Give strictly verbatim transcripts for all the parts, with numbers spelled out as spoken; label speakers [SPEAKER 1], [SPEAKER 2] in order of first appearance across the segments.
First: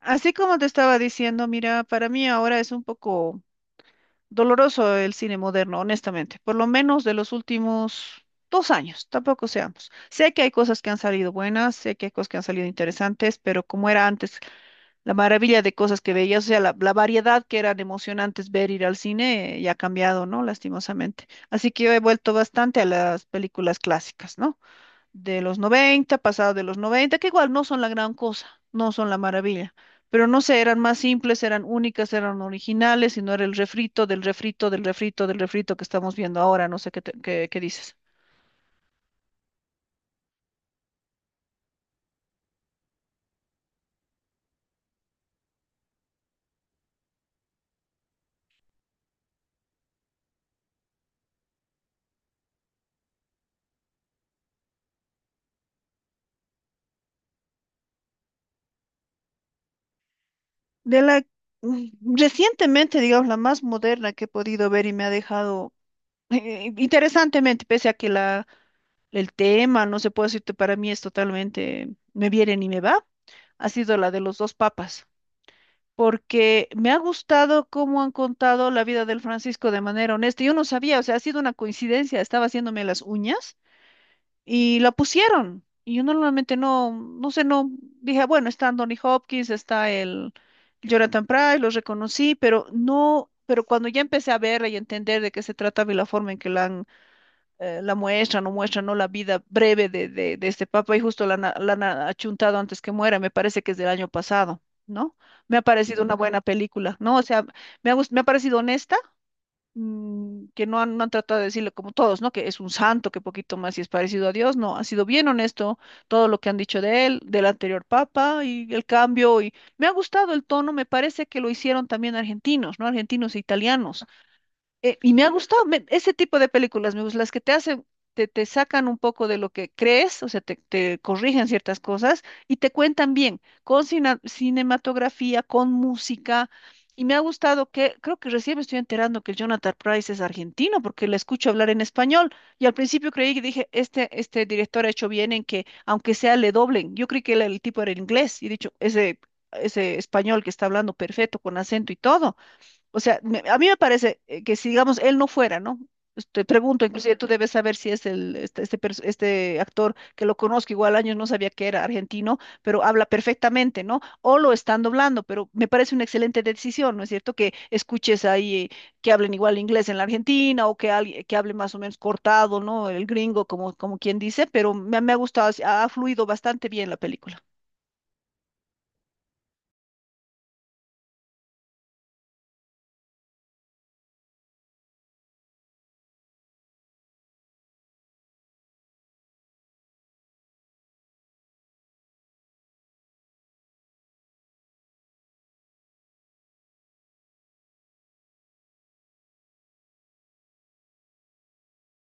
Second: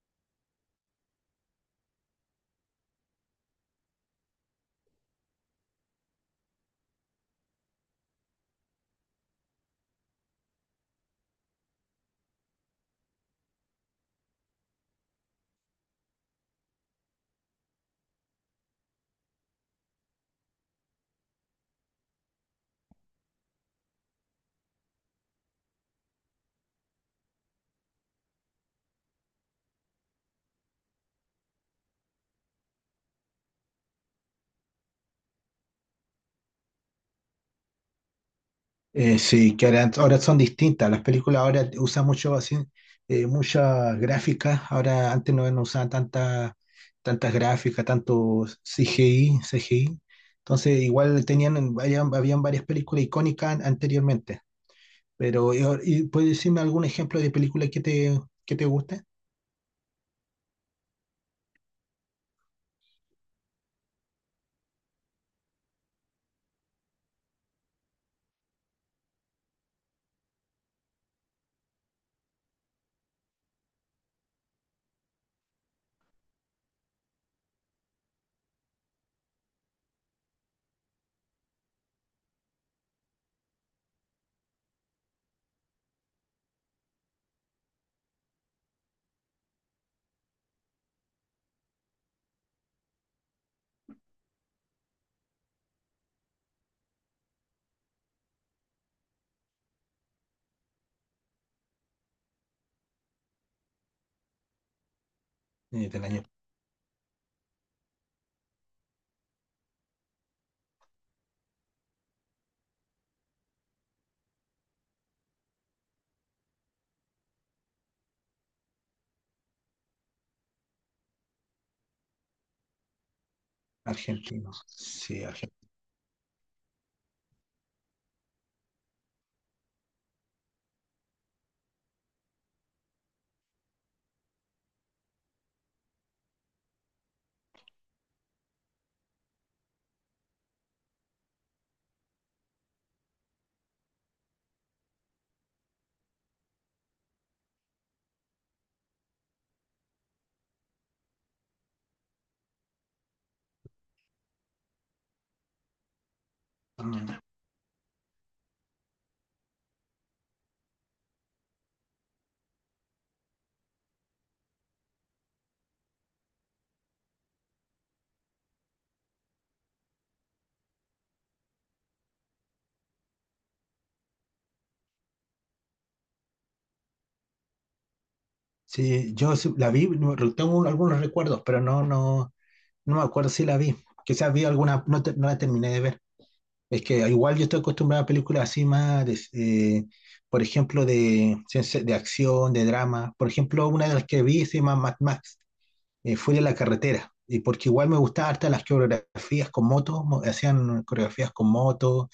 [SPEAKER 1] Así como te estaba diciendo, mira, para mí ahora es un poco doloroso el cine moderno, honestamente, por lo menos de los últimos dos años, tampoco seamos. Sé que hay cosas que han salido buenas, sé que hay cosas que han salido interesantes, pero como era antes, la maravilla de cosas que veías, o sea, la, la variedad que eran emocionantes ver ir al cine, eh, ya ha cambiado, ¿no? Lastimosamente. Así que yo he vuelto bastante a las películas clásicas, ¿no? De los noventa, pasados de los noventa, que igual no son la gran cosa, no son la maravilla, pero no sé, eran más simples, eran únicas, eran originales y no era el refrito del refrito del refrito del refrito que estamos viendo ahora, no sé qué, te- qué, qué dices.
[SPEAKER 2] Eh, sí, que ahora, ahora son distintas. Las películas ahora usan mucho así, eh, muchas gráficas. Ahora antes no, no usaban tanta, tantas gráficas, tanto C G I, C G I. Entonces igual tenían, habían, habían varias películas icónicas an- anteriormente. Pero, y, ahora- y ¿puedes decirme algún ejemplo de película que te, que te guste?
[SPEAKER 1] De la mm, recientemente, digamos, la más moderna que he podido ver y me ha dejado eh, interesantemente, pese a que la, el tema, no se puede decirte, para mí es totalmente, me viene y me va, ha sido la de los dos papas. Porque me ha gustado cómo han contado la vida del Francisco de manera honesta. Yo no sabía, o sea, ha sido una coincidencia, estaba haciéndome las uñas y la pusieron. Y yo normalmente no, no sé, no, dije, bueno, está Anthony Hopkins, está el Jonathan Pryce, los reconocí, pero no, pero cuando ya empecé a verla y entender de qué se trataba y la forma en que la han, eh, la muestran o muestran, ¿no? La vida breve de, de, de este papa y justo la, han- la han achuntado antes que muera, me parece que es del año pasado, ¿no? Me ha
[SPEAKER 2] Eh,
[SPEAKER 1] parecido
[SPEAKER 2] del
[SPEAKER 1] una
[SPEAKER 2] año
[SPEAKER 1] buena película, ¿no? O sea, me ha, gust- me ha parecido honesta, mm, que no han, no han tratado de decirle como todos, ¿no? Que es un santo, que poquito más y es parecido a Dios. No, ha sido bien honesto todo lo que han dicho de él, del anterior papa y el cambio, y me ha gustado el tono. Me parece que lo hicieron también argentinos, ¿no? Argentinos e italianos.
[SPEAKER 2] argentino.
[SPEAKER 1] Eh, y me
[SPEAKER 2] Sí,
[SPEAKER 1] ha gustado
[SPEAKER 2] argentino.
[SPEAKER 1] me- ese tipo de películas, me gustan las que te hacen, te, te sacan un poco de lo que crees, o sea, te, te corrigen ciertas cosas y te cuentan bien, con cina- cinematografía, con música. Y me ha gustado que, creo que recién me estoy enterando que el Jonathan Price es argentino, porque le escucho hablar en español. Y al principio creí que dije, este, este director ha hecho bien en que, aunque sea, le doblen. Yo creí que el, el tipo era inglés y he dicho, ese, ese español que está hablando perfecto, con acento y todo. O sea, me- a mí me parece eh, que si, digamos, él no fuera, ¿no? Pues, te pregunto, inclusive tú debes saber si es el, este, este, pers- este actor que lo conozco. Igual, años no sabía que era argentino, pero habla perfectamente, ¿no? O lo están doblando, pero me parece una excelente decisión, ¿no es cierto? Que escuches ahí eh, que hablen igual inglés en la Argentina o que alguien que hable más o menos cortado, ¿no? El gringo, como, como quien dice. Pero me, me ha gustado, ha fluido bastante bien la película.
[SPEAKER 2] Sí, yo sí la vi, no- tengo algunos recuerdos, pero no, no, no me acuerdo si la vi. Quizás vi alguna, no, te- no la terminé de ver. Es que igual yo estoy acostumbrado a películas así más, de- eh, por ejemplo, de, ciencia- de acción, de drama. Por ejemplo, una de las que vi se llama Mad Max eh, fuera de la carretera, y porque igual me gustaba harta las coreografías con motos, mo- hacían coreografías con motos,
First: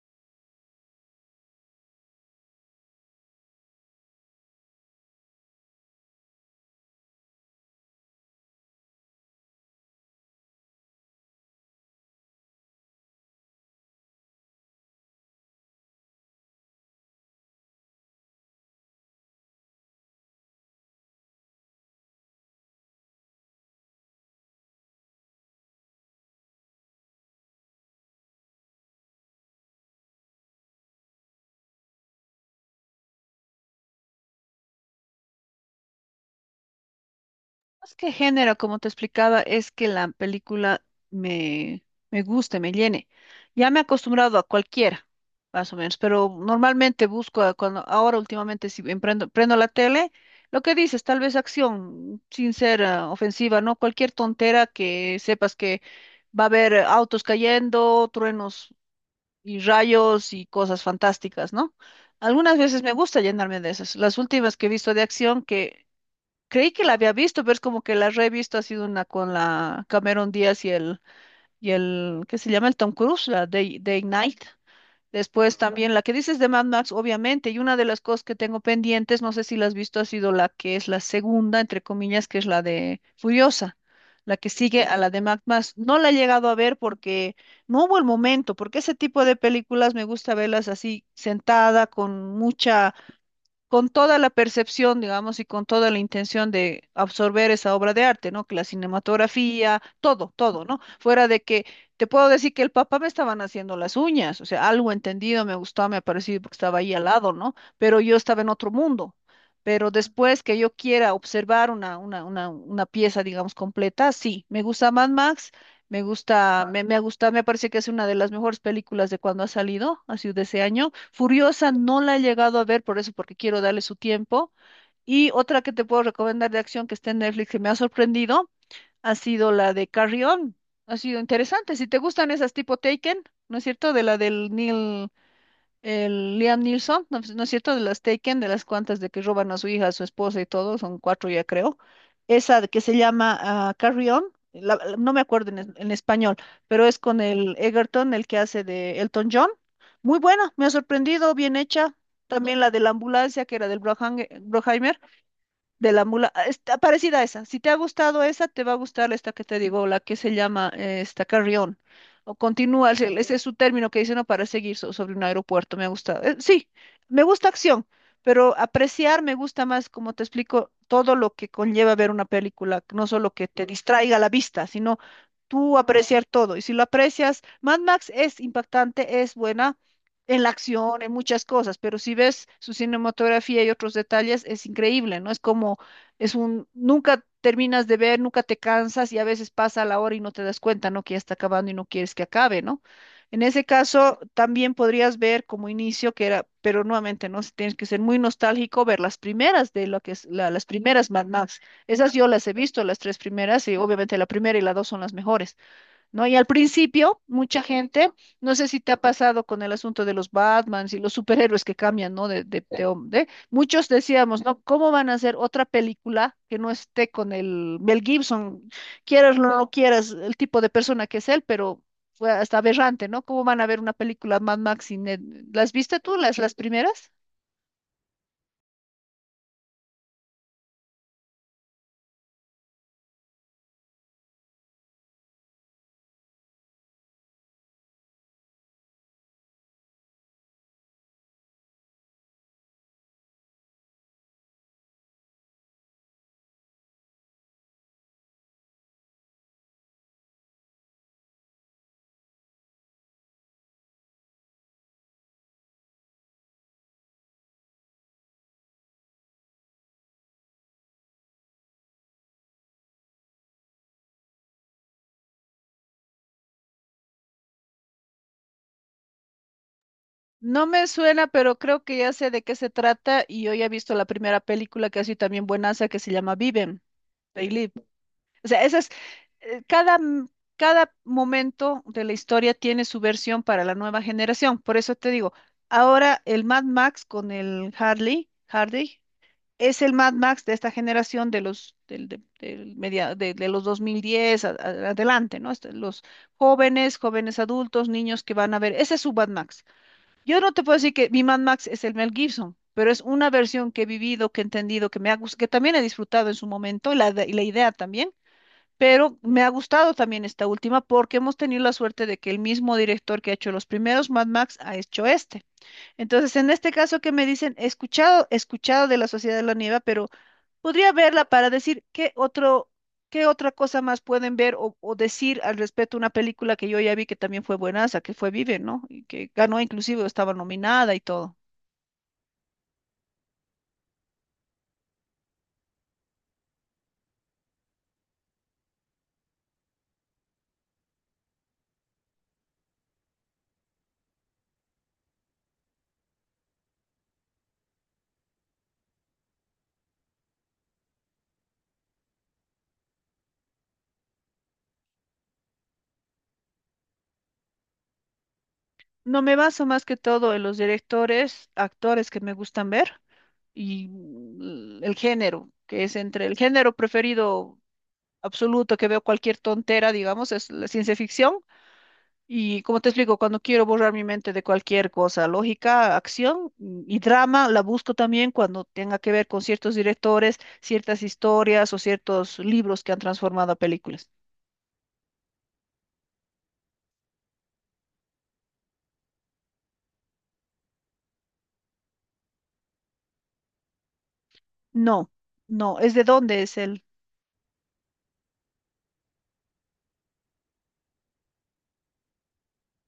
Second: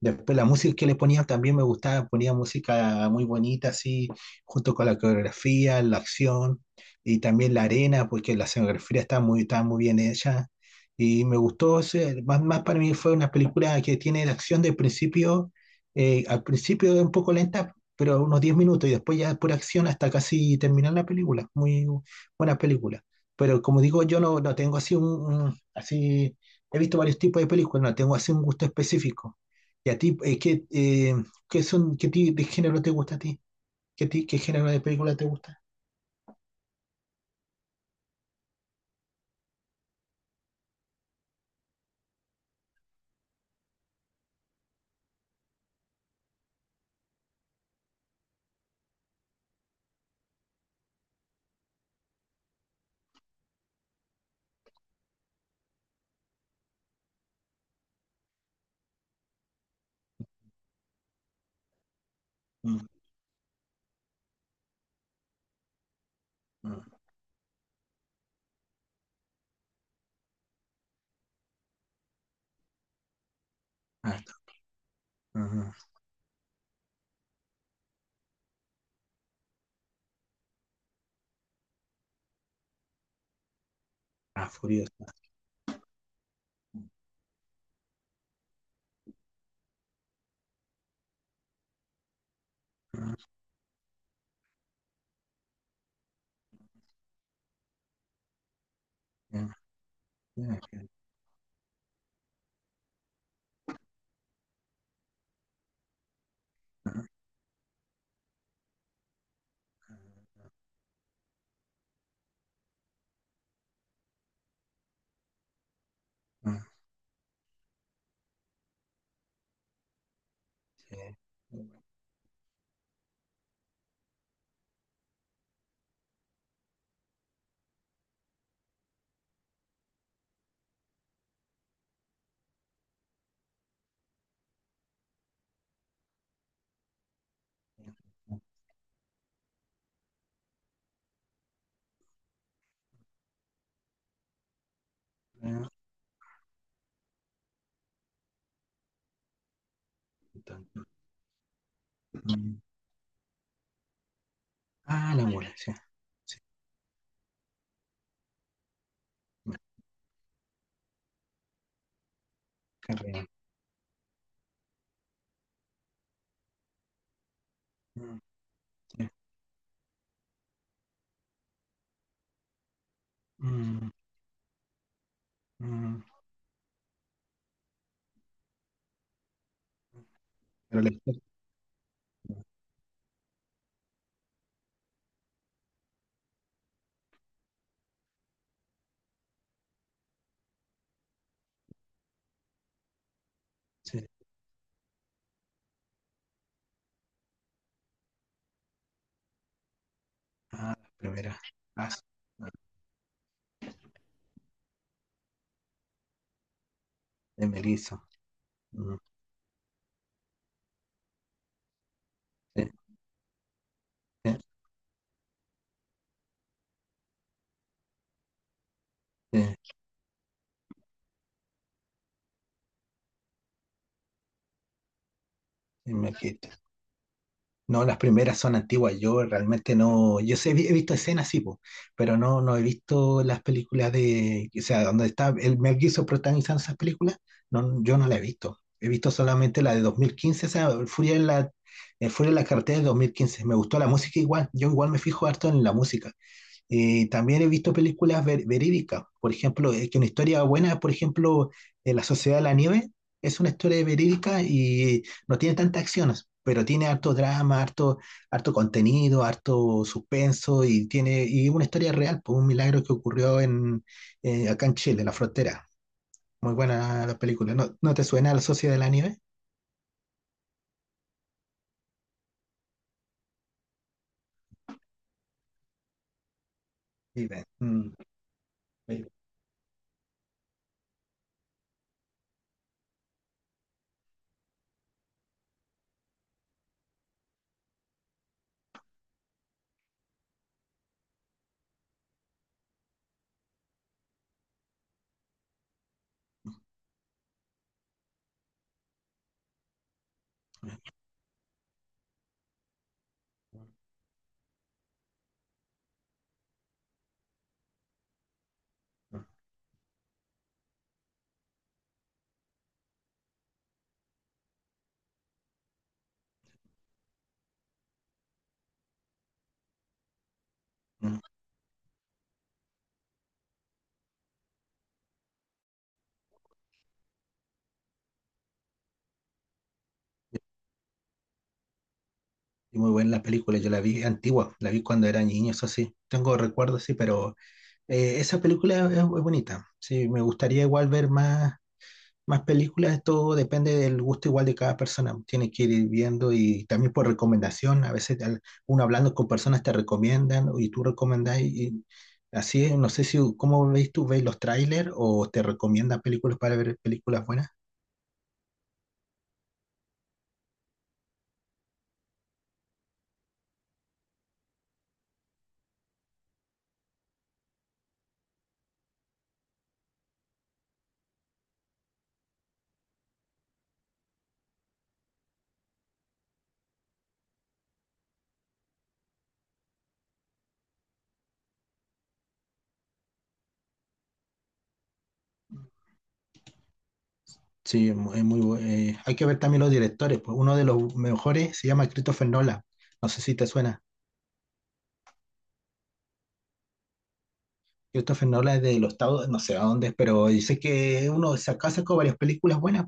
[SPEAKER 2] después la música que le ponían también me gustaba, ponía música muy bonita así, junto con la coreografía, la acción, y también la arena, porque la escenografía estaba muy, estaba muy bien hecha, y me gustó, ese- más, más para mí fue una película que tiene la acción del principio, eh, al principio es un poco lenta, pero unos diez minutos, y después ya por acción hasta casi terminar la película, muy buena película. Pero como digo, yo no, no tengo así un, un- así, he visto varios tipos de películas, no tengo así un gusto específico. ¿Y a ti, eh, qué, eh, qué son, qué tipo de género te gusta a ti? ¿Qué, ti- qué género de película te gusta?
[SPEAKER 1] Más que género, como te explicaba, es que la película me, me guste, me llene. Ya me he acostumbrado a cualquiera, más o menos, pero normalmente busco, a cuando ahora últimamente si emprendo- prendo la tele, lo que dices, tal vez acción, sin ser ah, ofensiva, ¿no? Cualquier tontera que sepas que va a haber eh, autos cayendo, truenos y rayos y cosas fantásticas, ¿no? Algunas veces
[SPEAKER 2] Mm,
[SPEAKER 1] me gusta llenarme de esas. Las últimas que he visto de acción que creí que
[SPEAKER 2] mm,
[SPEAKER 1] la había visto, pero es como que la revisto, ha sido una con la Cameron Díaz y el, y el, ¿qué se llama? El Tom Cruise, la de de
[SPEAKER 2] ah, está.
[SPEAKER 1] Ignite. Después
[SPEAKER 2] Ajá.
[SPEAKER 1] también la que dices de Mad Max, obviamente, y una de las cosas que tengo pendientes, no sé si la has visto, ha sido la que es la segunda, entre comillas, que es la de Furiosa, la
[SPEAKER 2] Ah,
[SPEAKER 1] que sigue a
[SPEAKER 2] Furiosa.
[SPEAKER 1] la de Mad Max. No la he llegado a ver porque no hubo el momento, porque ese tipo de películas me gusta verlas así sentada, con mucha,
[SPEAKER 2] Ah,
[SPEAKER 1] con toda la percepción, digamos, y con toda la intención de absorber esa obra de arte, ¿no? Que la
[SPEAKER 2] ya,
[SPEAKER 1] cinematografía, todo,
[SPEAKER 2] ya,
[SPEAKER 1] todo, ¿no?
[SPEAKER 2] ya,
[SPEAKER 1] Fuera de que te puedo decir que el papá me estaban haciendo las uñas, o sea, algo entendido, me gustó, me ha parecido porque estaba ahí al
[SPEAKER 2] ah,
[SPEAKER 1] lado, ¿no? Pero yo estaba en otro mundo. Pero después que yo quiera observar una, una, una, una pieza, digamos, completa, sí, me gusta Mad Max. Me gusta,
[SPEAKER 2] ah,
[SPEAKER 1] me, me ha gustado, me parece que es una de las mejores películas de cuando ha salido, así, de ese año.
[SPEAKER 2] sí.
[SPEAKER 1] Furiosa no la he llegado a ver por eso, porque quiero darle su tiempo. Y otra que te puedo recomendar de acción que está en Netflix que me ha sorprendido, ha sido la de Carrion. Ha sido interesante. Si te gustan esas tipo Taken, ¿no es cierto? De la del Neil. El Liam Neeson, ¿no, no es cierto? De las Taken, de las cuantas de que roban a su hija, a su esposa y todo, son cuatro ya creo. Esa de que se llama ah, Carry On, la- la- no me acuerdo en, es-
[SPEAKER 2] Ah,
[SPEAKER 1] en español, pero es con el Egerton, el que hace de Elton John. Muy buena, me ha
[SPEAKER 2] tanto.
[SPEAKER 1] sorprendido, bien hecha. También
[SPEAKER 2] Mm.
[SPEAKER 1] la de la ambulancia, que era del Brohang- Broheimer,
[SPEAKER 2] Ah, la mula, sí.
[SPEAKER 1] de la mula.
[SPEAKER 2] Sí,
[SPEAKER 1] Ah, está parecida a esa. Si te ha gustado esa, te va a gustar esta que
[SPEAKER 2] me
[SPEAKER 1] te digo, la que se llama eh, esta, Carrión. O Continúa, ese
[SPEAKER 2] carrera.
[SPEAKER 1] ese es su término que dice, ¿no?, para seguir so- sobre un aeropuerto. Me ha gustado. Eh, sí, me gusta acción,
[SPEAKER 2] Mm,
[SPEAKER 1] pero
[SPEAKER 2] sí,
[SPEAKER 1] apreciar me gusta más, como te explico, todo lo que conlleva ver una película, no solo que te
[SPEAKER 2] mm,
[SPEAKER 1] distraiga la vista, sino tú
[SPEAKER 2] mm.
[SPEAKER 1] apreciar todo. Y si lo aprecias, Mad Max es impactante, es buena, en la
[SPEAKER 2] Pero la
[SPEAKER 1] acción, en muchas cosas, pero si ves su cinematografía y otros detalles, es increíble, ¿no? Es como, es un, nunca terminas de ver, nunca te cansas y a veces pasa la hora y no te das cuenta, ¿no?, que ya está acabando y no quieres que acabe, ¿no? En ese
[SPEAKER 2] sí.
[SPEAKER 1] caso, también podrías ver como inicio que era, pero nuevamente, ¿no? Si tienes que ser muy nostálgico, ver las primeras de lo que es, la- las
[SPEAKER 2] Ah, la
[SPEAKER 1] primeras Mad
[SPEAKER 2] primera.
[SPEAKER 1] Max.
[SPEAKER 2] Ah, sí,
[SPEAKER 1] Esas yo las
[SPEAKER 2] ah,
[SPEAKER 1] he visto, las tres primeras, y obviamente la primera y la dos son las mejores, ¿no? Y al principio,
[SPEAKER 2] de
[SPEAKER 1] mucha
[SPEAKER 2] Melissa.
[SPEAKER 1] gente, no sé si te ha
[SPEAKER 2] Mm,
[SPEAKER 1] pasado con el asunto de los Batmans y los superhéroes que cambian, ¿no? De, de,
[SPEAKER 2] Sí,
[SPEAKER 1] de, hom- de- muchos
[SPEAKER 2] sí,
[SPEAKER 1] decíamos, ¿no?, ¿cómo van a hacer otra película que no esté con el Mel Gibson? Quieras o no
[SPEAKER 2] sí,
[SPEAKER 1] quieras, el tipo de persona que es él, pero fue hasta aberrante, ¿no? ¿Cómo van a ver una película Mad Max sin él? ¿Las
[SPEAKER 2] sí,
[SPEAKER 1] viste
[SPEAKER 2] me
[SPEAKER 1] tú, las,
[SPEAKER 2] dijiste.
[SPEAKER 1] las primeras?
[SPEAKER 2] No, las primeras son antiguas. Yo realmente no. Yo sé, he visto escenas, sí, po, pero no, no he visto las películas de. O sea, donde está el Mel Gibson protagonizando esas películas. No, yo no la he visto. He visto solamente la de dos mil quince, o sea, Furia en la, eh, Furia en la carretera de dos mil quince. Me gustó la música igual. Yo igual me fijo harto en la música. Eh, también he visto películas ver- verídicas. Por ejemplo, eh, que una historia buena, por ejemplo, eh, La Sociedad de la Nieve es una historia verídica y no tiene tantas acciones, pero tiene harto drama, harto, harto contenido, harto suspenso y tiene y una historia real, pues, un milagro que ocurrió en, eh, acá en Chile, en la frontera. Muy buena la película. ¿No, no te suena La Sociedad de la Nieve?
[SPEAKER 1] No me suena, pero creo que ya sé de qué se trata, y yo ya he visto la primera película, que así también buenaza, que se llama Viven,
[SPEAKER 2] Sí, ve.
[SPEAKER 1] They Live.
[SPEAKER 2] Mm,
[SPEAKER 1] O sea, esa es,
[SPEAKER 2] ve.
[SPEAKER 1] eh, cada, m- cada momento de la historia tiene su versión para la nueva generación. Por eso te digo, ahora el Mad Max con el Harley, Hardy, es el Mad Max de esta generación, de los, del, de, del media- de, de los dos mil diez a- a- adelante, ¿no? Este, los jóvenes, jóvenes, adultos, niños que van a ver, ese es su Mad Max. Yo no te puedo decir que mi Mad Max es el Mel Gibson, pero es una versión que he vivido, que he entendido, que me ha gustado, que también he disfrutado en su momento, y la, de- y la idea también, pero me ha gustado también esta última porque hemos tenido la suerte de que el mismo director que ha hecho los primeros Mad Max ha hecho este. Entonces, en este caso que me dicen, he escuchado, he escuchado de la Sociedad de la Nieve, pero podría
[SPEAKER 2] Mm.
[SPEAKER 1] verla para decir qué otro, qué otra cosa más pueden ver o, o decir al respecto a una película que yo ya vi que también fue buenaza, que fue Vive, ¿no? Y que ganó, inclusive, o estaba nominada y todo.
[SPEAKER 2] Y muy buena la película, yo la vi antigua, la vi cuando era niño, eso sí. Tengo recuerdos, sí, pero Eh, esa película es, es bonita. Sí, me gustaría igual ver más, más películas. Todo depende del gusto igual de cada persona. Tiene que ir viendo y también por recomendación. A veces al- uno hablando con personas te recomiendan y tú recomendás y, y así es. No sé si cómo veis tú, veis los trailers o te recomiendan películas para ver películas buenas.
[SPEAKER 1] No me baso más que todo en los directores, actores que me gustan ver. Y mm, el género, que es, entre el género preferido absoluto que veo cualquier tontera, digamos, es la ciencia ficción. Y como te explico, cuando quiero borrar mi mente de cualquier cosa, lógica, acción, mm, y drama, la busco también cuando tenga que ver con ciertos directores, ciertas historias o ciertos libros que han transformado a películas.
[SPEAKER 2] Sí, es mu- es muy, bu- eh, hay que ver también los directores. Pues uno de los mejores se llama Christopher Nolan. No sé si te suena.
[SPEAKER 1] No, no, es de dónde es el...
[SPEAKER 2] Christopher Nolan es de los Estados, no sé a dónde, es, pero dice que uno saca sacó varias películas buenas.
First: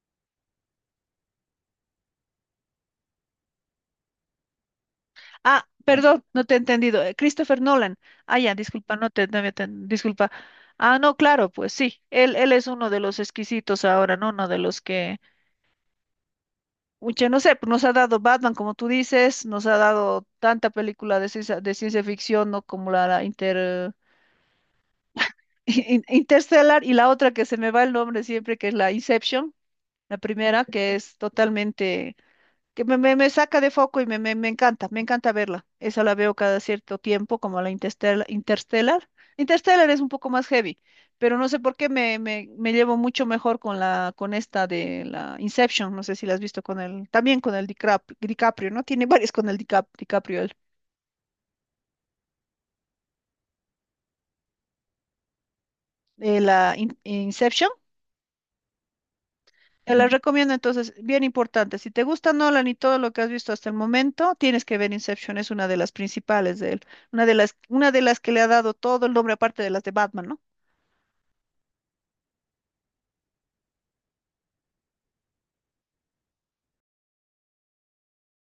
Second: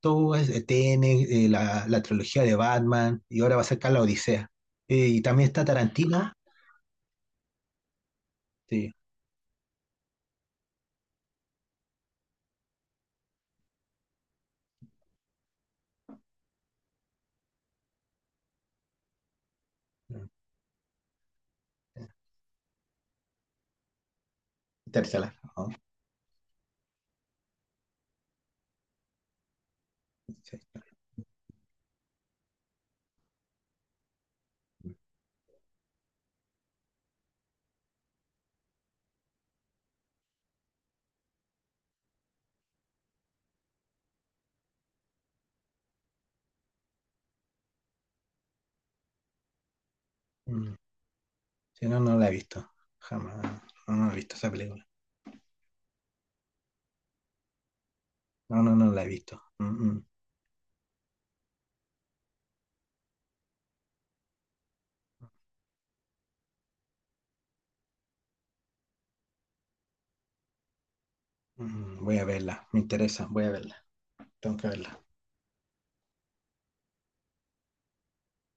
[SPEAKER 2] Todo es eh, T N eh, la, la trilogía de Batman, y ahora va a sacar La Odisea. Eh, y también está
[SPEAKER 1] Ah, perdón,
[SPEAKER 2] Tarantino.
[SPEAKER 1] no te he entendido. eh, Christopher Nolan. Ah, ya,
[SPEAKER 2] Sí,
[SPEAKER 1] disculpa, no te, no había ten- disculpa. Ah, no, claro, pues sí. Él, él es uno de los exquisitos ahora, ¿no? Uno de los que, mucha, no sé, pues nos ha dado Batman, como tú dices, nos ha dado
[SPEAKER 2] mm,
[SPEAKER 1] tanta película de ciencia, de ciencia ficción, ¿no? Como la, la Inter,
[SPEAKER 2] Interstellar. ¿No?
[SPEAKER 1] in- Interstellar, y la otra que se me va el nombre siempre, que es la Inception, la
[SPEAKER 2] Sí.
[SPEAKER 1] primera, que es totalmente, que me, me, me saca de foco y me, me, me encanta, me encanta verla. Esa la veo cada cierto tiempo, como la Interstellar. Interstellar. Interstellar es un poco más heavy, pero no sé por qué me, me, me llevo mucho mejor con la, con esta de la Inception. No sé si la has visto, con el, también con el DiCrap- DiCaprio, ¿no? Tiene varias con el DiCap- DiCaprio, el,
[SPEAKER 2] Mm, sí, no, no la he visto. Jamás. No, no he visto esa película.
[SPEAKER 1] eh, la In- Inception.
[SPEAKER 2] No, no, no la he visto. Mm,
[SPEAKER 1] Te
[SPEAKER 2] mm,
[SPEAKER 1] las recomiendo, entonces. Bien importante. Si te gusta Nolan y todo lo que has visto hasta el momento, tienes que ver Inception. Es una de las principales de él, una de las, una de las que le ha dado todo el nombre, aparte de las de Batman, ¿no?
[SPEAKER 2] mm, voy a verla. Me interesa. Voy a verla. Tengo que verla.